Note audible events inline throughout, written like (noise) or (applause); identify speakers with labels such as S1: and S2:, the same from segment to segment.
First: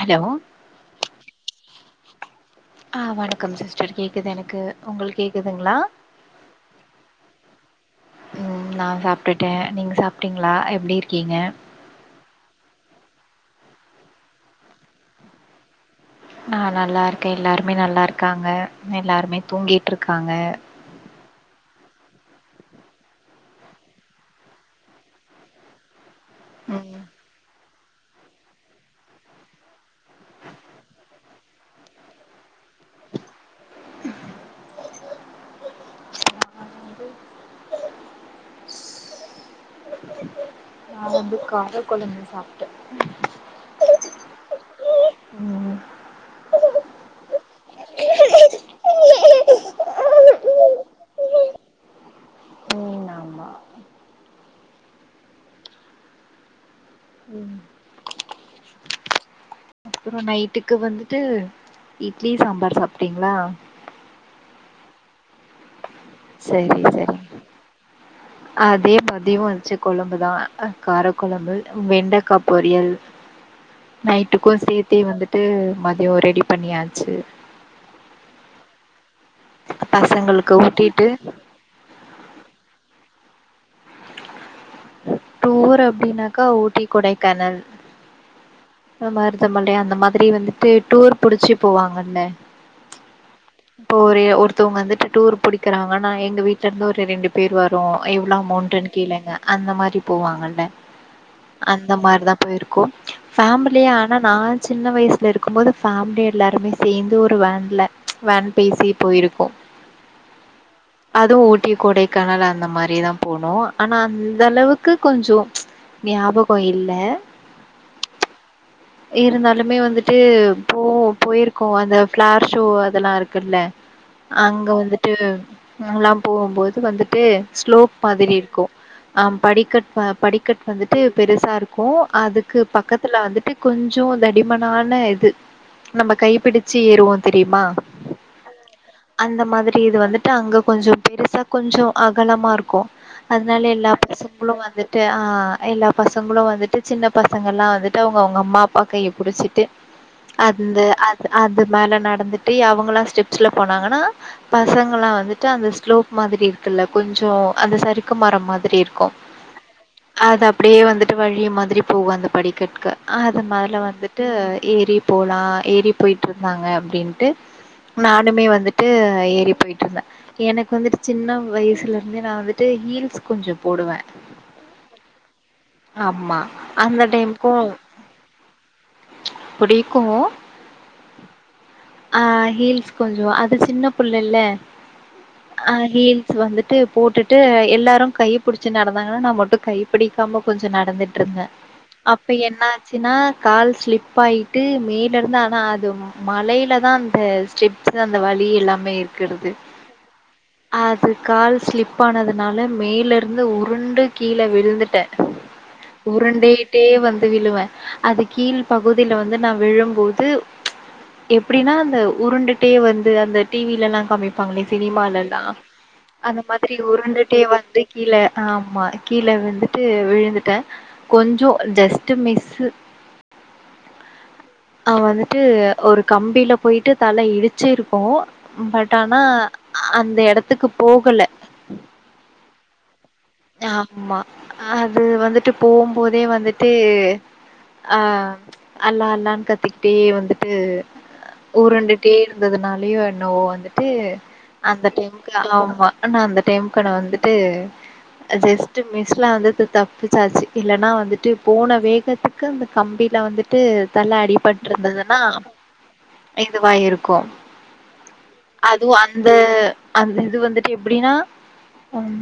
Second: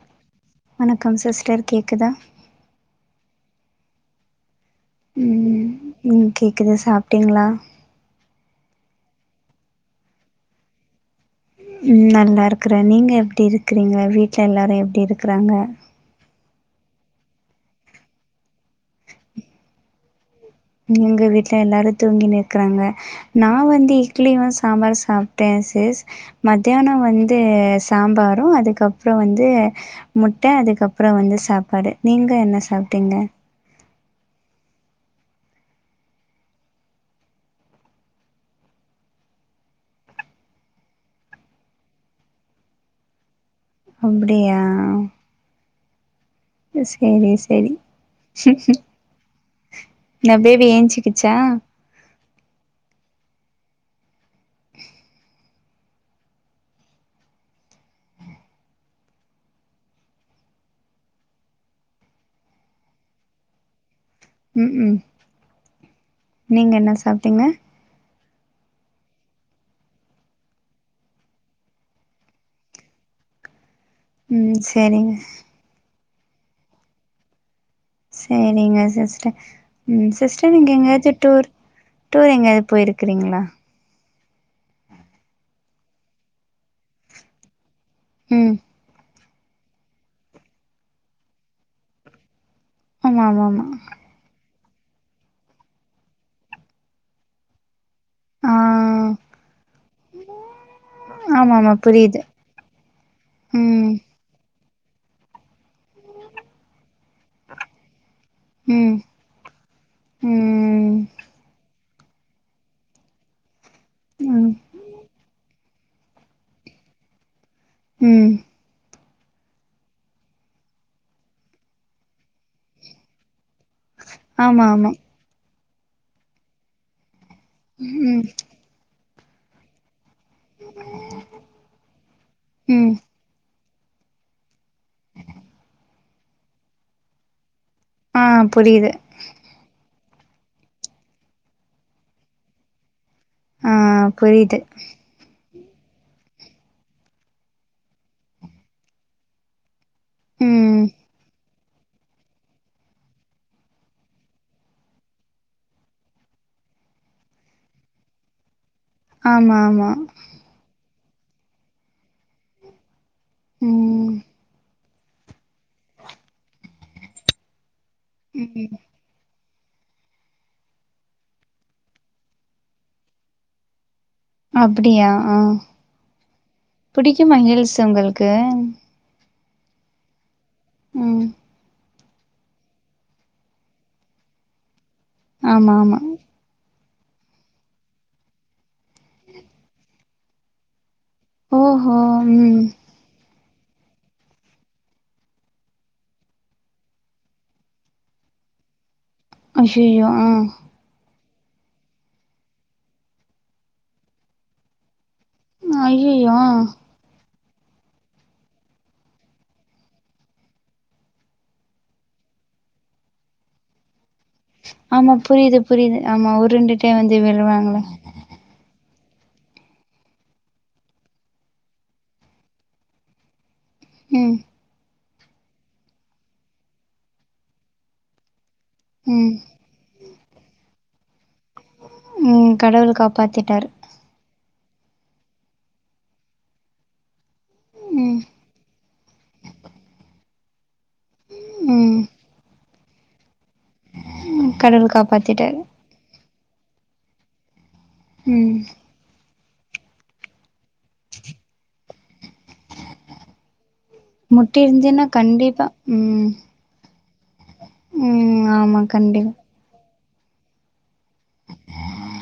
S1: hello
S2: வணக்கம் sister கேக்குதா
S1: ஆ வணக்கம் சிஸ்டர் கேக்குது எனக்கு உங்குளுக்
S2: ம்
S1: கேக்குதுங்ளா
S2: ம் கேக்குது சாப்ட்டீங்ளா
S1: ம் நான் சாப்டுட்டே நீங்க சாப்ட்டீங்ளா எப்டி இருக்கீங்க
S2: ம் நல்லா இருக்குற நீங்க எப்டி இருக்குறீங்க வீட்ல எல்லாரு எப்டி இருக்குறாங்க
S1: நா நல்லா இருக்கேன் எல்லாருமே நல்லா இருக்காங்க எல்லாருமே தூங்கிட்டிருக்காங்க
S2: எங்க வீட்ல எல்லாரு தூங்கின் இருக்குறாங்க நான் வந்து இட்லியு சாம்பாரு சாப்ட்டேன் சிஸ் மத்தியானோ
S1: ம்
S2: வந் து சாம்பாரூ அதுக்கப்றோ வந்து முட்ட அதுக்கப்றோ வந்து சாப்பாடு நீங்க என்ன சாப்ட்டீங்க
S1: நான் வந்து கார கொழம்பு சாப்ட்ட
S2: அப்டியா
S1: ம்
S2: அ சேரிஸ் சேரி என்ன பேபி ஏஞ்சுக்கிச்சா
S1: ம் ஆமா ம் அப்புறோ நைட்டுக்கு வந்துட்டு இட்லி சாம்பார் சாப்ட்டீங்ளா
S2: ம் ம் நீங்க
S1: சேரி
S2: என்ன
S1: சேரி
S2: சாப்ட்டீங்க
S1: அதே மதியோ வச்ச கொழம்புதா கார கொழம்பு வெண்டக்கா பொரியல் நைட்டுக்கு
S2: ம்
S1: சேத்தே
S2: சேரிங்க
S1: வந்துட்டு மதியோ ரெடி பண்ணியாச்சு
S2: சேரிங்க சிஸ்டர் ம்
S1: பசங்களுக்கு
S2: சிஸ்டர் நீங்க
S1: ஊட்டிட்டு
S2: எங்யாச்சு டூர் டூர் எங்கயாது போயிருக்குறீங்ளா
S1: டூர் அப்டினாக்கா ஊட்டி கொடைக்கானல்
S2: ம்
S1: மருதமலை அந்த மாதிரி வந்துட்டு டூர் புடிச்சு போவாங்கல்ல
S2: ஆமா ஆமா ஆமா
S1: டூரு ஒர் தவ்ங்க வந்துட்டு டூர் புடிக்குறாங்கனா எங்க வீட்ல இருந்து ஒரு ரெண்டு பேர் வரு எவ்ளோ
S2: ஆ
S1: அமோண்ட்டுன் கேளுங்க அந்த மாரி போவாங்கல்ல
S2: ஆமா ஆமா
S1: அந்த
S2: புரியுது
S1: மாரிதா போயிருக்கோ ஃபேமிலியா
S2: ம்
S1: ஆனா நா சின்ன வய்ஸ்ல இருக்கும்போது ஃபேமிலி எல்லாருமே சேந்து ஒரு வேன்ல வேன் பேசி
S2: ம்
S1: போயிருக்கோ
S2: ம்
S1: அதூ ஊட்டி கொடை கானல் அந்த மாரிதா போனோ ஆனா அந்த இது
S2: ம்
S1: ஞாபகோ இல்ல
S2: ம்
S1: (inaudible) இருந்தாலுமே வந்துட்டு போ போயிருக்கோ அந்த ஃப்ளார் ஷோ அதெல்லா இருக்குல்ல
S2: ஆமா
S1: அங்க
S2: ஆமா
S1: வந்துட்டு எல்லா போம்போது வந்துட்டு ஸ்லோப்
S2: ம்
S1: மாதிரி இருக்கு ஆ படிக்கட் அ படிக்கட் வந்துட்டு பெருசா இருக்கு அதுக்கு
S2: ம்
S1: பக்கத்துல வந்துட்டு கொஞ்சோ தடிமனான இது நம்ம கைப்பிடிச்சு ஏறுவோ தெரிமா
S2: ஆ புரிது
S1: அந்த மாதிரி இது வந்துட்டு அங்க கொஞ்சோ பெருசா கொஞ்சோ அகலமா இருக்கு அதனா
S2: ஆ
S1: எல்லா பசங்களு
S2: புரியுது
S1: வந்துட்டு ஆ எல்லா பசங்களு வந்துட்டு சின்ன பசங்கள்லா வந்துட்டு அவங்க அவங்க அம்மா அப்பா கைய புடிச்சிட்டு அந்த
S2: ம்
S1: அ அது மேல நடந்துட்டு அவங்கலா ஸ்டெப்ஸ்ல போனாங்கன்னா பசங்கலா வந்துட்டு அந்த ஸ்லோப் மாரி இருக்குல்ல கொஞ்சோ அந்த சறுக்கு மரோ மாதிரி இருக்கு
S2: ஆமா ஆமா
S1: அது அப்டே வந்துட்டு வழி மாதிரி போகு அந்த படிக்கட்க்கு அது மார்ல
S2: ம்
S1: வந்துட்டு ஏறி போலா ஏறி போயிட்ருந்தாங்க அப்டின்ட்டு நானுமே
S2: ம்
S1: வந்துட்டு ஏறி போயட்ருந்த எனக்கு வந்துட்டு சின்ன வயசுலருந்தே நா வந்துட்டு ஹீல்ஸ் கொஞ்சோ போடுவ
S2: அப்டியா ஆ
S1: அந்த
S2: பிடிக்குமா ஹீல்ஸ் உங்களுக்கு
S1: புடிக்கோ
S2: ம்
S1: ஆ ஹீல்ஸ் கொஞ்சோ அது சின்ன புள்ள இல்ல அ
S2: ஆமா ஆமா
S1: ஹீல் வந்துட்டு போட்டுட்டு எல்லாரு கைபுடிச்சு நடந்தாங்கன்னா நா மட்டு கைப்பிடிக்காம கொஞ்சோ நடந்துட் இருந்த
S2: ஓஹோ
S1: அப்ப என்ன
S2: ம்
S1: ஆச்சுன்னா கால் ஸ்லிப் ஆய்ட்டு மேல இருந்து ஆனா அது மலையில தா அந்த ஸ்டெப்ஸ் அந்த வழி எல்லாமே இருக்குறது
S2: அய்யய்யோ ஆ
S1: அது கால் ஸ்லிப் ஆனதுனால மேலருந்து உருண்டு கீழ விழுந்துட்ட
S2: ஐயையோ ஆ
S1: உருண்டேடே வந்து விழுவ அது கீழ் பகுதியில வந்து நா விழும்போது எப்டின்னா அந்த உருண்டுட்டே வந்து அந்த டிவிலல்லா காமிப் ப்பாங்களே
S2: ஆமா
S1: சினிமாலல்லா
S2: புரியுது புரியுது ஆமா
S1: அந்த மாரி
S2: வந்து
S1: உருண்டுட்டே
S2: விழுவாங்கள
S1: வந்து கீழ ஆமா கீழ வந்துட்டு விழுந்துட்ட கொஞ்சோ ஜஸ்ட் மிஸ்சு
S2: ம்
S1: அ வந்துட்டு ஒரு கம்பியில போய்ட்டு தல இடிச்சிருக்கு பட் டானா
S2: ம்
S1: அந்த எடத்துக்கு போகல
S2: ம் கடவுள் காப்பாத்திட்டாரு
S1: ஆமா அது வந்துட்டு போம் போதே வந்துட்டு அ
S2: ம்
S1: அல்லா அல்லான்னு கத்திக்கிட்டே வந்துட்டு
S2: ம்
S1: ஊருண்டுட்டே இருந்ததுனாலயு என்னவோ வந்துட்டு அந்த
S2: கடவுள்
S1: டைமுக்கு
S2: காப்பாத்திட்டாரு
S1: ஆமா ஆனா அந்த டைமுக்கு நா வந்துட்டு
S2: ம்
S1: ஜஸ்ட் மிஸ்ல வந்துட்டு தப்பிச்சாச்சு இல்லன்னா வந்துட்டு போன வேகத்துக்கு அந்த கம்பில வந்து விட்டு தல
S2: முட்டி
S1: அடிபட்டு
S2: இருந்துச்சுன்னா
S1: இருந்ததுன்னா
S2: கண்டிப்பா ம்
S1: இதுவாய்ருக்கு
S2: ம் ஆமா
S1: அதுவு அந்த
S2: கண்டிப்பா
S1: அந்த இது வந்துட்டு எப்டின்னா ம்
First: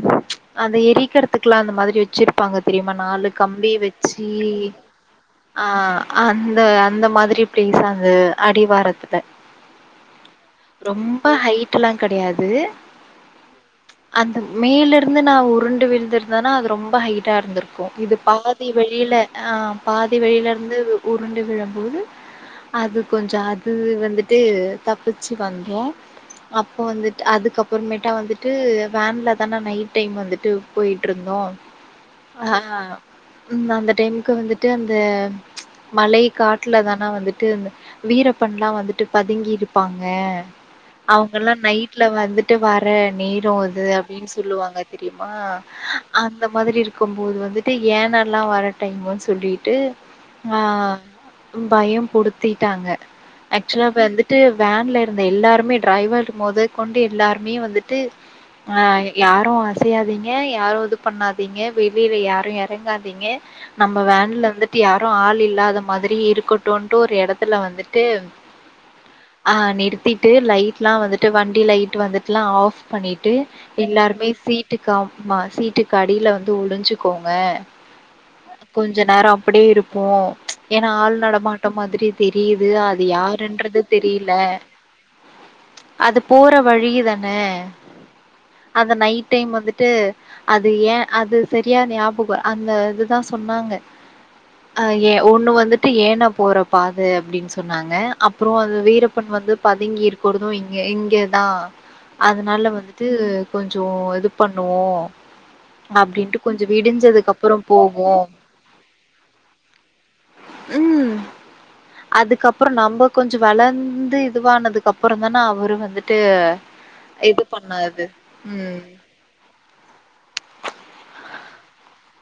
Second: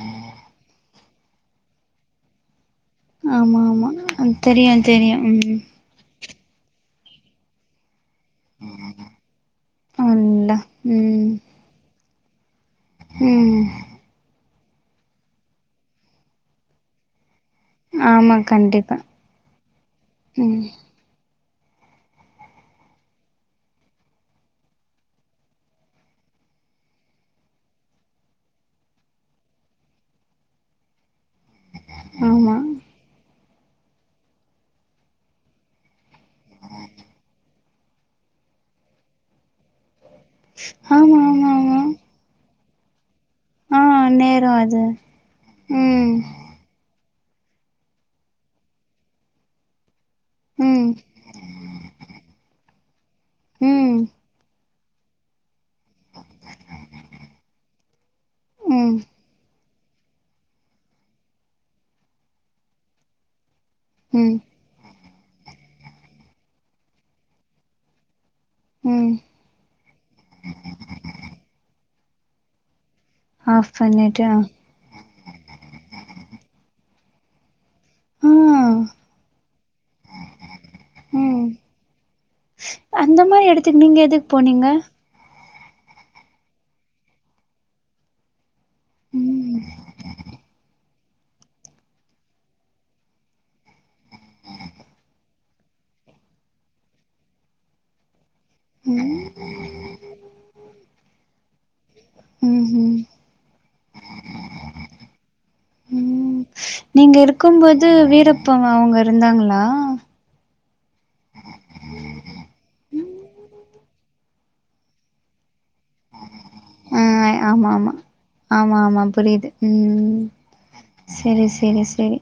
S1: அந்த எரிக்கிறதுக்குலா அந்த மாதிரி வச்சிருப்பாங்க தெரிமா நாலு
S2: ஆமா
S1: கம்பி
S2: ஆமா
S1: வச்சு
S2: தெரியு தெரியு ம்
S1: ஆ அந்த அந்த மாதிரி (unintelligible) அங்க அடிவாரத்ல
S2: அல்லா
S1: ரொம்ப
S2: ம்
S1: ஹைட்ல்லா கெடையாது
S2: ம்
S1: அந்த மேல இருக் ந்து நா உருண்டு விழுந்துருந்தனா அது ரொம்ப ஹைட்டா இருந்திருக் இது
S2: ஆமா
S1: பாதி
S2: கண்டிப்பா
S1: வழியில ஆ பாதி வழியில
S2: ம்
S1: இருந்து உருண்டு விழம்போது அது கொஞ்ச அது வந்துட்டு தப்பிச்சு வந்தோ அப்போ வந்துட்டு அதுக்கப்பறமேட்டா வந்துட்டு வேன்ல தான நைட் டைம் வந்துட்டு போயிட்டு இருந்தோ ஆ
S2: ஆமா
S1: ம் அந்த டைமுக்கு வந்துட்டு அந்த மலை காட்ல தானா வந்துட்டு வீரப்பன்ல்லா வந்துட்டு பதுங்கி இருப்பாங்க
S2: ஆமா ஆமா
S1: அவுங்கல்லா
S2: ஆமா
S1: நைட்ல வந்துட்டு வர்ற நேரோ
S2: ஆ
S1: இது அப்டின்னு
S2: நேரோ
S1: சொல்லுவாங்க
S2: அது
S1: தெரியுமா
S2: ம்
S1: அந் த மாதிரி இருக்கும் போது வந்துட்டு யானைல்லா வர்ற டைமுன்னு சொல்லிட்டு ஆ
S2: ம்
S1: பயம் புடுத்திட்டாங்க ஆக்சுவலா
S2: ம்
S1: வந்துட்டு வேன்ல இருந்த எல்லாருமே டிரைவர் மொத கொண்டு எல்லாருமே வந்துட்டு ஆ
S2: ம்
S1: யாரு அசை யாதீங்க யாரு இது பண்ணாதீங்க வெளில யாரு எறங்காதீங்க நம்ம
S2: ம்
S1: வேன்ல இருந்து யாரு ஆள் இல்லாத மாதிரி இருக்கட்டுன்ட்டு ஒரு எடத்துல வந்துட்டு
S2: ம்
S1: ஆ நிறுத்திட்டு லைட்ல்லா வந்துட்டு வண்டி லைட் வந்துட்டுல்லா ஆஃப் பண்ணி ட்டு
S2: ஆஃப் பண்ணிட்டு
S1: எல்லாருமே சீட்டுக்க சீட்டுக்கு அடில வந்து ஒழிஞ்சிக்கோங்க (inaudible)
S2: ம்
S1: கொஞ்ச நேரோ அப்டியே இருப்போ ஏன்னா ஆள்
S2: ம்
S1: நடமாட்டம் மாதிரி தெரியுது அது யாருன்னு
S2: எடதுக்கு நீங்க எதுக்கு போனீங்க
S1: அது போற வழியிதான அந்த நைட் டைம்
S2: ம்
S1: வந்துட்டு அது ஏ அது சரியா ஞாபகோ அந்த இதுதா சொன்னாங்க ஆ ஏ ஒண்ணு வந்துட்டு ஏன போற பாதை அப்டின்னு சொன்னாங்க அப்பறோ அது வீரப்பன் வந்து பதுங்கி இருக்கிறது இங்க இங்கதா அதுனால
S2: ம்ஹும்
S1: வந்துட்டு கொஞ்சோ இது பண்ணுவோ அப்டின்ட்டு
S2: ம்
S1: கொஞ்சோ
S2: நீங்க
S1: விடிஞ்சதுக்கு அப்பறோ
S2: இருக்கும்போது
S1: போவோ
S2: வீரப்ப அவுங்க இருந்தாங்களா
S1: ம் அதுக்கப்பறோ நம்ம கொஞ்சோ வளந்து இதுவானதுக்கு அப்பறந்தான அவரு வந்துட்டு
S2: ஆ
S1: இது
S2: ஆமா ஆமா
S1: பண்ணாது
S2: ஆமா
S1: ம்
S2: ஆமா புரியுது ம் செரி செரி செரி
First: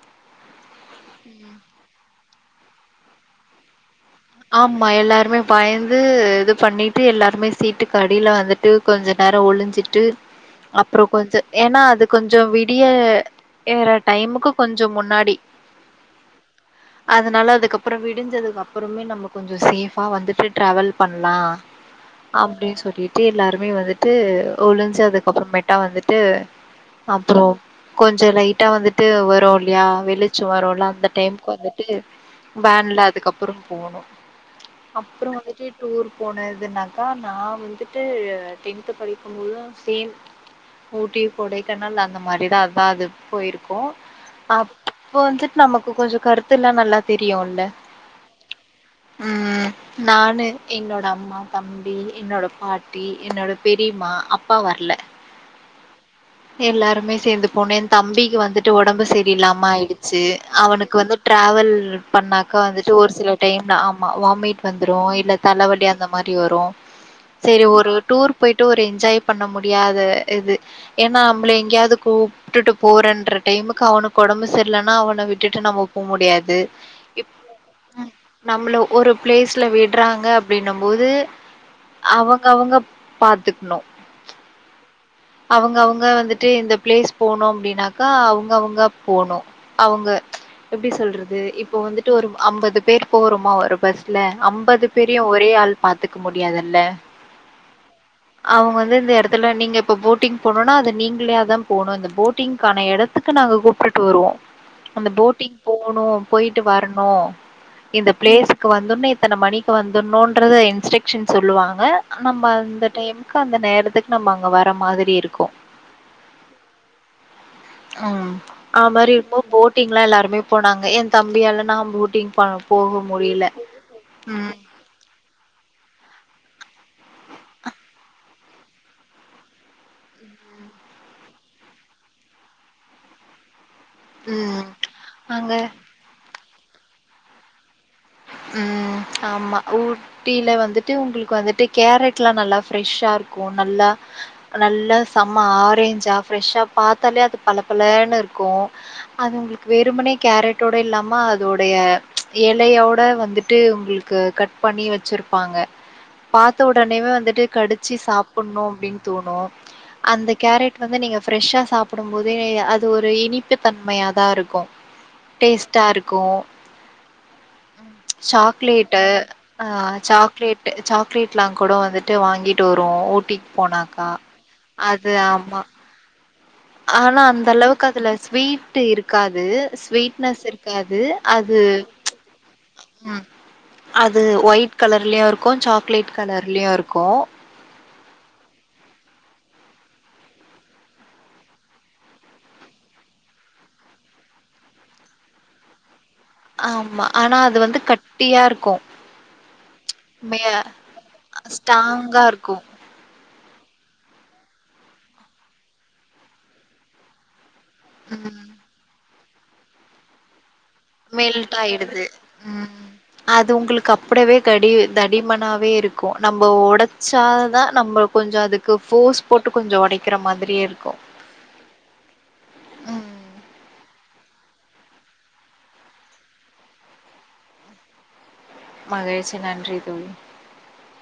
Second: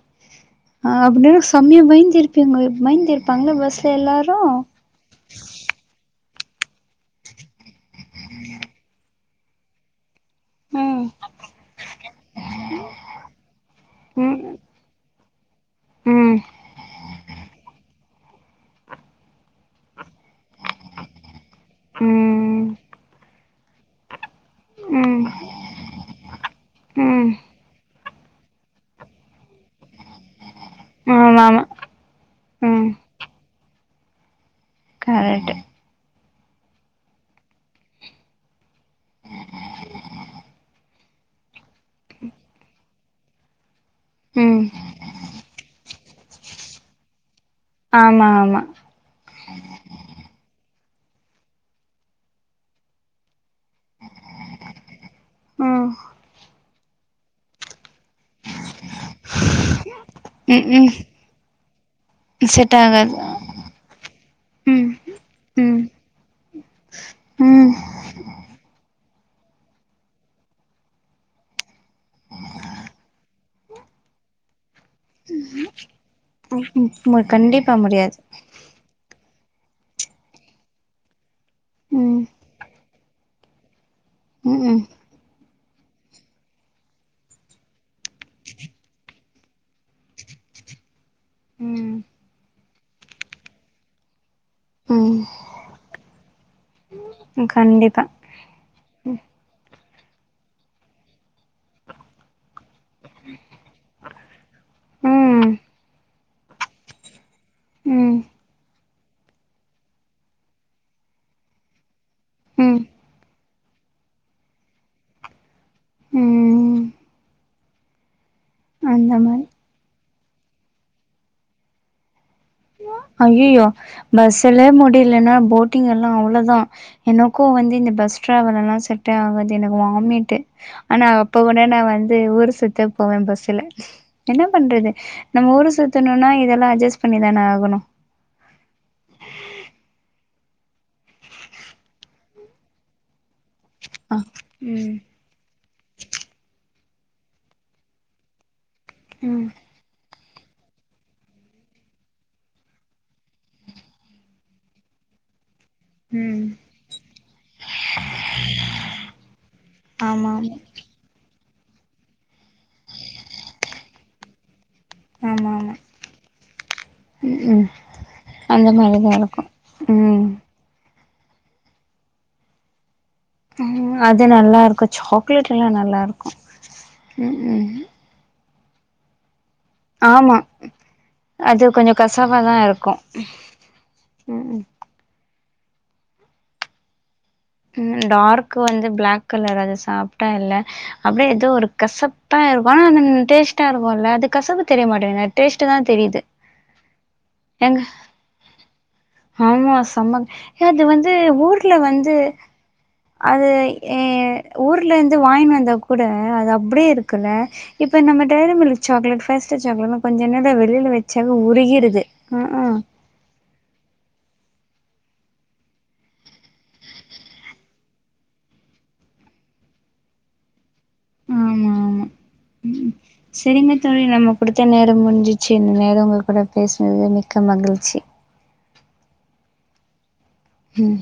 S2: ஆ அப்டின்னா செம்மையா பயந்திருப்பீங்க பயந்திருப்பாங்கல்ல பஸ்ல எல்லாரு
S1: ஆமா எல்லோருமே பயந்து இது பண்ணிட்டு எல்லாருமே சீட்டு கடில வந்துட்டு கொஞ்ச நேரோ ஒழிஞ்சிட்டு அப்றோ
S2: ம்
S1: கொஞ்ச ஏன்னா அது கொஞ்சோ விடிய ஏற டைமுக்கு
S2: ம்
S1: கொஞ்சோ முன்னாடி
S2: ம்
S1: அதனால அதுக்கப்றோ விடிஞ்சதுக்கு அப் எப்பவுமே நம்ம கொஞ்சோ சேஃபா வந்துட்டு ட்ராவல் பண்லா
S2: ம்
S1: அப்டின் சொல்லிட்டு எல்லாருமே வந்துட்டு ஒழிஞ்சு
S2: ம்
S1: அதுக்கப்றமேட்டா வந்துட்டு
S2: ம்
S1: அப்றோ கொஞ்சோ லைட்டா வந்து ட்டு வரு இல்லயா வெளிச்சோ வருல்ல அந்த
S2: ஆமா
S1: டைம்க்கு
S2: ஆமா
S1: வந்துட்டு
S2: ம்
S1: வேன்ல அதுக்கப் ப்றோ போனோ அப்றோ
S2: கரெக்ட்டு
S1: வந்துட்டு டூர் போனதுனாக்கா நா வந்துட்டு டென்த்து படிக்கும்போது சேம் ஊட்டி கொடைக்கானல் அந்த மாரிதா அதா அது போயிருக்கோ
S2: ம்
S1: அப்ப வந்துட்டு நமக்கு கொஞ்சோ கருத்துல்லா நல்லா தெரியுல்ல
S2: ஆமா ஆமா
S1: ம் நானு என்னோட அம்மா நா தம்பி என்னோட பாட்டி என்னோட பெரிமா அப்பா வர்ல
S2: ம்
S1: எல்லாருமே சேந்து போனே தம்பீக்கி வந்துட்டு ஒடம்பு சரியில்லாம ஆயிடு ச்சு
S2: ம்
S1: அவனுக்கு வந்து ட்ராவல் பண்ணாக்கா
S2: செட்
S1: வந்துட்டு ஒரு
S2: ஆகாது
S1: சில டைம்ல ஆமா வாமிட்
S2: ம்
S1: வந்துரு இல்ல
S2: ம்
S1: தலவலி அந்தமாரி வரு செரி
S2: ம்
S1: ஒரு டூர் போயிட்டு ஒரு என்ஜாய் பண்ண முடியாத இது ஏன்னா அம்ளே எங்கயாது கூப் ட்டுட்டு போறன்ற டைமுக்கு அவுனுக்கு ஒடம்பு சரியிலன்னா அவன விட்டுட்டு நம்ம போ முடியாது
S2: ம் கண்டிப்பா முடியாது
S1: நம்ள ஒரு பிளேஸ்ல விட்றாங்க அப்டின்ன போது
S2: ம்
S1: அவங்க அவங்க பாத்துக்ணு
S2: ம்
S1: அவுங்க அவுங்க வந்துட்டு இந்த பிளேஸ் போனு அப்டினாக்கா அவுங்கவுங்க போனு அவுங்க எப்டி சொல்றது இப்ப
S2: ம்
S1: வந்துட்டு ஒரு அம்பது பேர் போறமா ஒரு பஸ்ல அம்பது
S2: ம்
S1: பேரயு ஒரே ஆள் பாத்துக்க முடியாதுல்ல
S2: ம் கண்டிப்பா
S1: அவுங்க வந்து இந்த எடத்துல நீங்க இப்ப போட்டிங் போணுனா அது நீங்களே தா போணு இந்த போட்டிங்க்கான எடத் இதுக்கு நாங்க கூப்ட்டுட்டு வருவோ அந்த
S2: ம்
S1: போட்டிங் போணு போயிட்டு வரணு இந்த
S2: ம்
S1: பிளேஸுக்கு வந்துன்னே இத்தன மணிக்கு வந்துணுன்றத இன்ஸ்ட்ரக்ஷன் சொல்லுவாங்க நம்ம
S2: ம்
S1: அந்த டைமுக்கு அந்த நேரத்துக்கு நம்ம அங்க வர மாதிரி இருக்கு
S2: ம்
S1: ஆம் அ மாரி இருக்குபோது போட்டிங்ல்லா எல்லாருமே போனாங்க ஏ தம்பியால நா போட்டிங் போ போக முடியல
S2: ஐய்யய்யோ
S1: ம்
S2: பஸ்சுல முடியலன்னா போட் போட்டிங் எல்லா அவ்ளோதா எனக்கு வந்து இந்த பஸ் டிரராவல்லா செட்டே ஆகாது எனக்கு வாமிட்டு ஆனா அப்ப உனனா நா வந்து ஊர் சுத்த போவே பஸ்சுல என்னா
S1: ம்
S2: பண்றது
S1: அங்க
S2: நம்ம ஊர் சுத்தணுனா இதெல்லா அட்ஜஸ்ட் பண்ணிதான ஆகணு
S1: ம் ஆமா ஊ டில வந்துட்டு உங்களுக்கு வந்துட்டு கேரட்லா நல்லா ஃப்ரெஷ்சா இருக்கு நல்லா
S2: ஆ ம்
S1: நல்லா செம்ம ஆரேஞ்சா ஃப்ரெஷ்ஷா பாத்தாலே அது பல பலன்னு இர்க்கு அது
S2: ம்
S1: உங்களுக்கு வெறுமனே கேரட்டோட இல்லாம அதோடய எலையோ ட் வந்துட்டு உங்களுக்கு கட் பண்ணி வெச்சிர் ப்பாங்க
S2: ம்
S1: பாத்த ஒடனேவே வந்துட்டு கடிச்சு சாப்புணுன்னு அப்டின் தோணு அந்த
S2: ஆமாம்
S1: கேரட் வந்து நீங்க ஃப்ரெஷ்ஷா சாப்புடும் போதே அது ஒரு இனிப்பு தன்மையாதாருக்கு
S2: ஆமா ஆமா ம் அந்த
S1: சாக்லேட்டு
S2: மாரிதா இருக்கு
S1: ஆ
S2: ம்
S1: சாக்லேட்டு் சாக்லேட்லா கூட வந்துட்டு வாங்கிட்டு வருவோ ஊட்டி
S2: ம் அது நல்லாருக்கு சாக்லேட் எல்லா நல்லாருக்
S1: ஆனா அந்த அளவுக்கு அதுல ஸ்வீட்டு இருக்காது
S2: ஆமா
S1: ஸ்விட்னஸ் இருக்காது அது
S2: கொஞ்சோ கசவாதா இருக்கு
S1: ம் அது
S2: ம் ம்
S1: ஒயிட் கலர்லயு இருக்கு சாக்லேட் கலர்லயுருக்கு
S2: டார்க் வந்து ப்ளாக் கலர் அது சாப்டா என்ன அப்டியே ஏதோ ஒரு கசப்பா இருக்கு ஆனா அது டேஸ்ட்டா இருக்குல அது கசப்பு தெரிய மாட்டேங்து டேஸ்ட்டுதா தெரியுது
S1: ஆமா ஆனா அது வந்து
S2: எங்க
S1: கட்டியா இருக்கு
S2: ஆமா சம
S1: மே
S2: அது வந்து ஊர்ல வந்து
S1: ஸ்டாங்கா (inaudible)
S2: அது எ ஊர்ல இருந்து வாங்கினு வந்தா கூட அது அப்டியே இருக்குல இப்ப நம்ம
S1: ம்
S2: டேரிமிக்லட் சாக்லட் பேஸ்ட் சாக்லட் கொஞ்ச நேரோ வெளில வெ ச்ச அ
S1: மெல்ட் ஆயிடுது
S2: உருகிருது ஆ ஆ
S1: ம் அது உங்ளுக்கு அப்படவே கடி தடிமனாவே இருக்கு நம்ப உடைச்சாதா நம்ப கொஞ்சோ அதுக்கு போஃர்ஸ் போட்டு கொஞ்ச ஒடைக்கிற மாதிரியே இருக்கு
S2: ஆமா ஆமா ம்
S1: உம்
S2: சரிங்க தோழி நம்ம குடுத்த நேரம் முடிஞ்சிச்சு இந்த நேரம் உங்க கூட பேசுனது மிக்க மகிழ்ச்சி
S1: மகிழ்ச்சி நன்றி தோழி
S2: உம்